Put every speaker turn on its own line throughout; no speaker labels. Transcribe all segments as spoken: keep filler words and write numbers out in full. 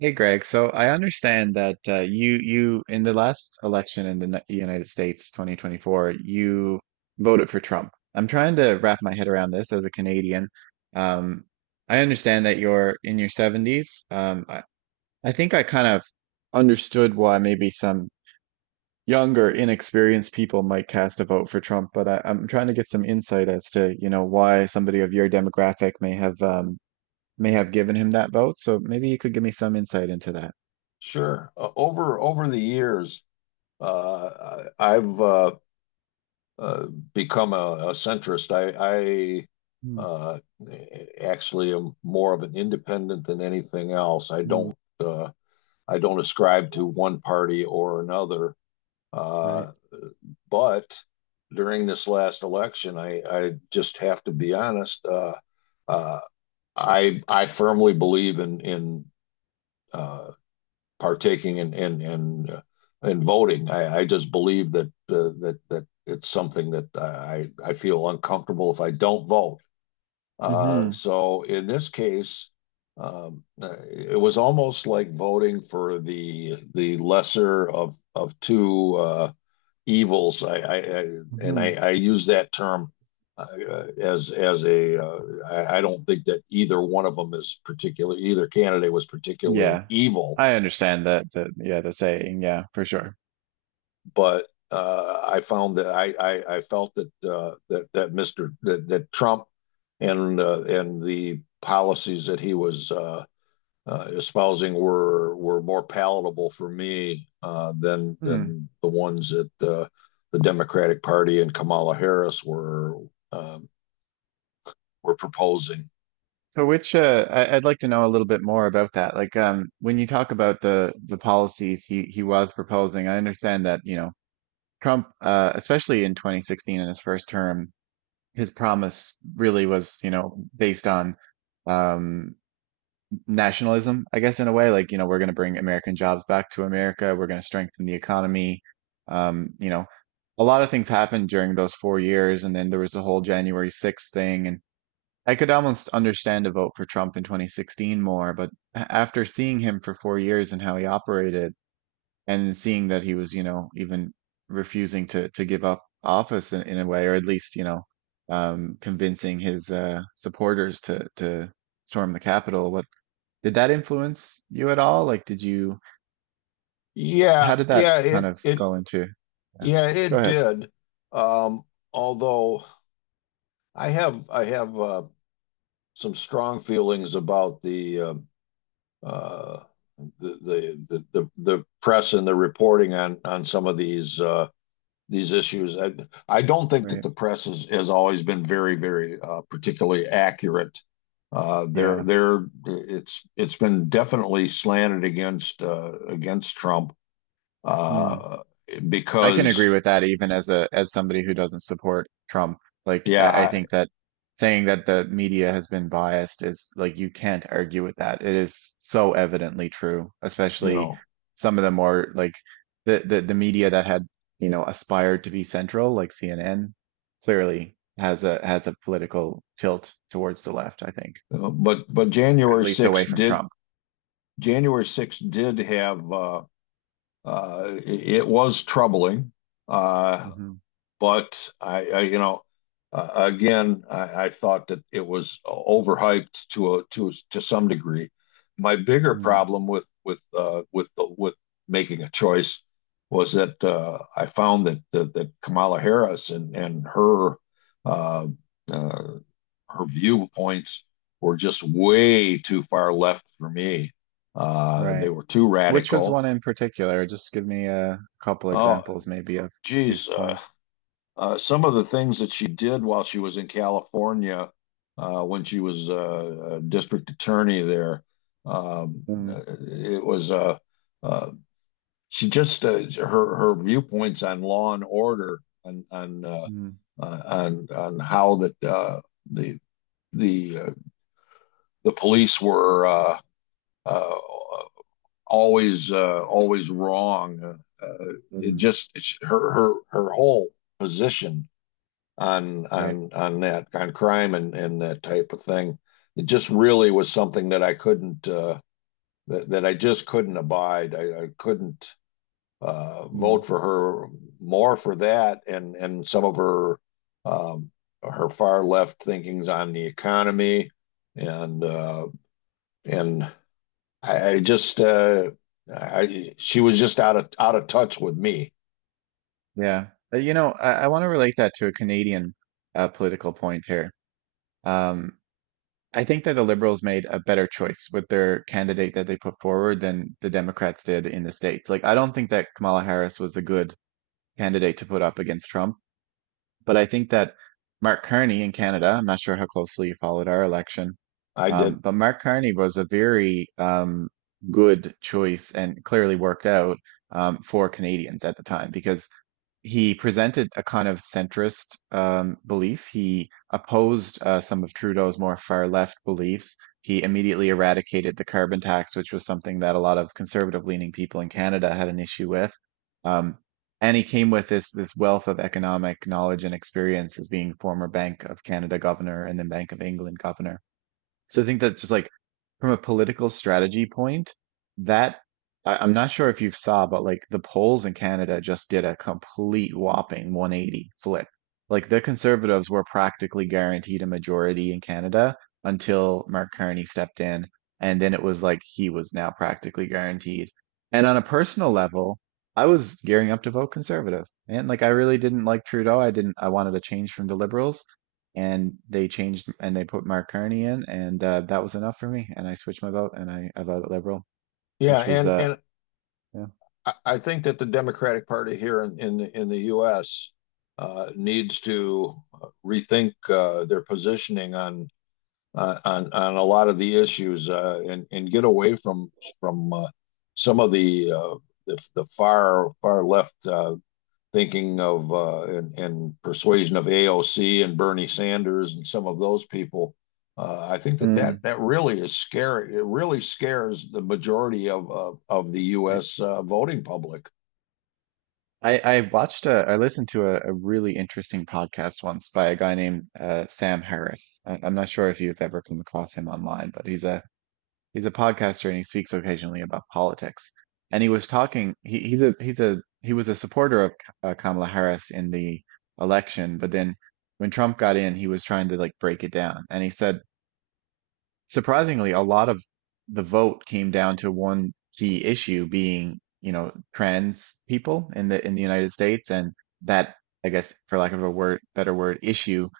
Hey Greg, so I understand that uh, you you in the last election in the Ni- United States twenty twenty-four, you voted for Trump. I'm trying to wrap my head around this as a Canadian. Um, I understand that you're in your seventies. Um, I, I think I kind of understood why maybe some younger, inexperienced people might cast a vote for Trump, but I, I'm trying to get some insight as to, you know, why somebody of your demographic may have um, may have given him that vote. So maybe you could give me some insight into that.
Sure. Uh, over over the years, uh, I- I've uh, uh, become a, a centrist. I, I uh, actually am more of an independent than anything else. I
Mm,
don't uh, I don't ascribe to one party or another.
right.
Uh, but during this last election, I, I just have to be honest. Uh, uh, I I firmly believe in in uh, partaking in in in, uh, in voting. I, I just believe that uh, that that it's something that I I feel uncomfortable if I don't vote. Uh,
hmm
so in this case, um, uh, it was almost like voting for the the lesser of of two uh, evils. I, I, I and
hmm
I, I use that term uh, as as a uh, I, I don't think that either one of them is particular either candidate was particularly
Yeah.
evil.
I understand that, that, yeah, the saying, yeah, for sure.
but uh, I found that I I, I felt that uh, that that mister that, that Trump and uh, and the policies that he was uh, uh, espousing were were more palatable for me uh, than
Hmm.
than the ones that uh, the Democratic Party and Kamala Harris were um, were proposing.
So which, uh, I, I'd like to know a little bit more about that. Like, um, when you talk about the, the policies he, he was proposing, I understand that, you know, Trump, uh, especially in twenty sixteen in his first term, his promise really was, you know, based on, um, nationalism, I guess, in a way. Like, you know, we're going to bring American jobs back to America. We're going to strengthen the economy. Um, you know, a lot of things happened during those four years, and then there was the whole January sixth thing. And I could almost understand a vote for Trump in twenty sixteen more, but a- after seeing him for four years and how he operated, and seeing that he was, you know, even refusing to to give up office in, in a way, or at least, you know, um, convincing his uh, supporters to to storm the Capitol. What did that influence you at all? Like, did you, how
Yeah,
did that
yeah,
kind
it
of
it
go into? Yeah.
yeah
Go
it
ahead.
did. Um, although I have I have uh, some strong feelings about the um, uh, the, the the the press and the reporting on on some of these uh, these issues. I, I don't think that
Right.
the press has, has always been very very uh, particularly accurate. Uh, they're
Yeah.
they're it's it's been definitely slanted against uh, against Trump
Hmm.
uh,
I can
because
agree with that even as a as somebody who doesn't support Trump. Like
yeah
I, I
I,
think that saying that the media has been biased is like you can't argue with that. It is so evidently true,
you
especially
know
some of the more like the the, the media that had, you know, aspired to be central, like C N N, clearly has a has a political tilt towards the left, I think.
uh, but but
At
January
least away
6th
from
did
Trump.
January sixth did have uh, uh, it, was troubling. Uh,
Hmm
but I, I, you know, uh, again, I, I thought that it was overhyped to a to to some degree. My bigger
Hmm.
problem with with uh, with the, with making a choice was that uh, I found that, that that Kamala Harris and and her uh, uh, her viewpoints were just way too far left for me. Uh, they
Right.
were too
Which was
radical.
one in particular? Just give me a couple
Oh,
examples, maybe, of these
geez, uh,
points.
uh, some of the things that she did while she was in California, uh, when she was uh, a district attorney there. Um,
Mm,
uh, it was uh, uh, she just uh, Her her viewpoints on law and order, on on uh,
mm,
uh, on on how that uh, the the uh, the police were uh, uh, always uh, always wrong. Uh, uh, it
mm,
just it's her her her whole position on
right.
on on that on crime and and that type of thing. It just really was something that I couldn't uh, that that I just couldn't abide. I, I couldn't uh,
Mm,
vote for her, more for that and and some of her um, her far left thinkings on the economy and uh, and I, I just uh, I she was just out of out of touch with me.
yeah. Uh, You know, I, I want to relate that to a Canadian uh, political point here. Um, I think that the Liberals made a better choice with their candidate that they put forward than the Democrats did in the States. Like, I don't think that Kamala Harris was a good candidate to put up against Trump. But I think that Mark Carney in Canada, I'm not sure how closely you followed our election,
I
um,
did.
but Mark Carney was a very um, good choice and clearly worked out um, for Canadians at the time because he presented a kind of centrist um, belief. He opposed uh, some of Trudeau's more far left beliefs. He immediately eradicated the carbon tax, which was something that a lot of conservative leaning people in Canada had an issue with. Um, and he came with this this wealth of economic knowledge and experience as being former Bank of Canada governor and then Bank of England governor. So I think that's just like from a political strategy point, that I, I'm not sure if you saw, but like the polls in Canada just did a complete whopping one eighty flip. Like the Conservatives were practically guaranteed a majority in Canada until Mark Carney stepped in, and then it was like he was now practically guaranteed. And on a personal level, I was gearing up to vote Conservative, and like I really didn't like Trudeau. I didn't. I wanted a change from the Liberals and they changed and they put Mark Carney in, and uh, that was enough for me. And I switched my vote, and I, I voted Liberal,
yeah
which was
and
uh
and
yeah.
I, I think that the Democratic Party here in in, the- in the U S. Uh, needs to rethink uh, their positioning on uh, on on a lot of the issues, uh, and and get away from from uh, some of the, uh, the the far far left uh, thinking of uh, and, and persuasion of A O C and Bernie Sanders and some of those people. Uh, I think that, that
Mm,
that really is scary. It really scares the majority of of, of the
yeah.
U S. Uh, voting public.
I I watched a, I listened to a, a really interesting podcast once by a guy named uh, Sam Harris. I, I'm not sure if you've ever come across him online, but he's a he's a podcaster and he speaks occasionally about politics. And he was talking. He, he's a he's a he was a supporter of uh, Kamala Harris in the election, but then when Trump got in, he was trying to like break it down, and he said surprisingly, a lot of the vote came down to one key issue being, you know, trans people in the in the United States, and that, I guess, for lack of a word, better word, issue.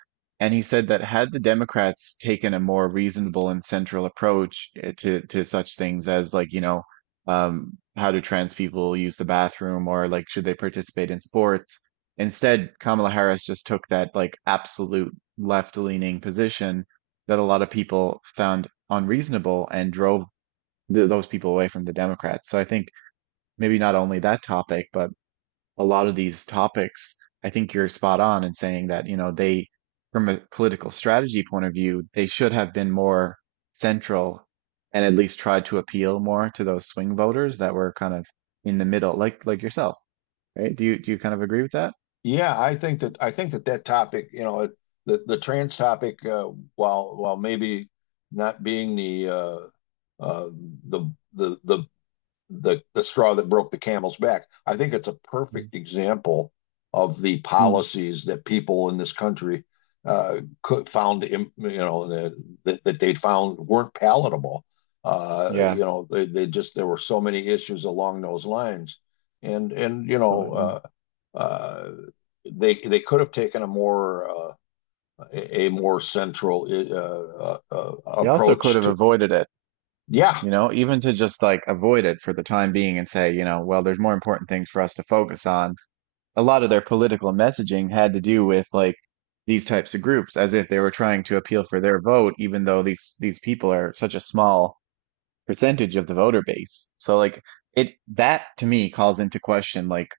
And he said that had the Democrats taken a more reasonable and central approach eh, to to such things as like, you know, um, how do trans people use the bathroom or like should they participate in sports? Instead, Kamala Harris just took that like absolute left-leaning position that a lot of people found unreasonable and drove th- those people away from the Democrats. So I think maybe not only that topic, but a lot of these topics, I think you're spot on in saying that, you know, they, from a political strategy point of view, they should have been more central and at least tried to appeal more to those swing voters that were kind of in the middle, like like yourself right? Do you do you kind of agree with that?
Yeah, I think that I think that that topic, you know, the the trans topic, uh, while while maybe not being the uh, uh, the the the the the straw that broke the camel's back. I think it's a
Mm.
perfect example of the
Hmm.
policies that people in this country uh, could found, im- you know, that that they found weren't palatable. Uh, you
Yeah,
know, they, they just there were so many issues along those lines, and and you know.
absolutely.
Uh, uh, they they could have taken a more uh, a more central uh, uh, uh,
They also could
approach
have
to.
avoided it,
Yeah,
you know, even to just like avoid it for the time being and say, you know, well, there's more important things for us to focus on. A lot of their political messaging had to do with like these types of groups as if they were trying to appeal for their vote, even though these these people are such a small percentage of the voter base. So like it that to me calls into question like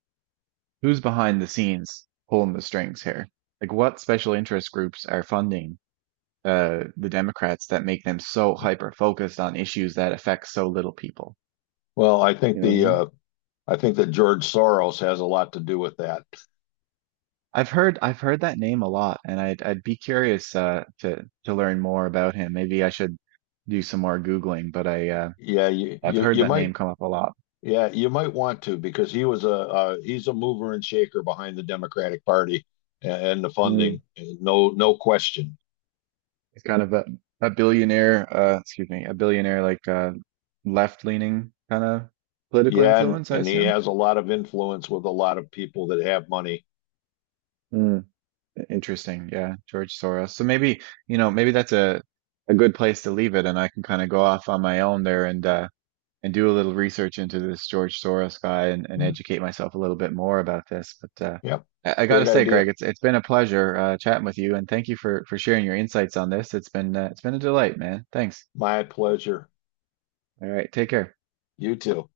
who's behind the scenes pulling the strings here? Like what special interest groups are funding uh the Democrats that make them so hyper focused on issues that affect so little people?
well, I
You
think
know what I
the
mean?
uh, I think that George Soros has a lot to do with that.
I've heard I've heard that name a lot, and I'd I'd be curious uh, to to learn more about him. Maybe I should do some more Googling, but I uh,
Yeah, you
I've
you,
heard
you
that name
might.
come up a lot.
Yeah, you might want to, because he was a uh, he's a mover and shaker behind the Democratic Party and, and the
Mm.
funding, no no question.
It's kind of a a billionaire, uh, excuse me, a billionaire like uh, left-leaning kind of political
Yeah, and,
influence, I
and he
assume.
has a lot of influence with a lot of people that have money.
Mm. Interesting, yeah, George Soros. So maybe you know maybe that's a a good place to leave it, and I can kind of go off on my own there and uh, and do a little research into this George Soros guy and, and
Yeah,
educate myself a little bit more about this. But uh,
yeah,
I, I got to
great
say, Greg,
idea.
it's it's been a pleasure uh, chatting with you, and thank you for for sharing your insights on this. It's been uh, it's been a delight, man. Thanks.
My pleasure.
All right, take care.
You too.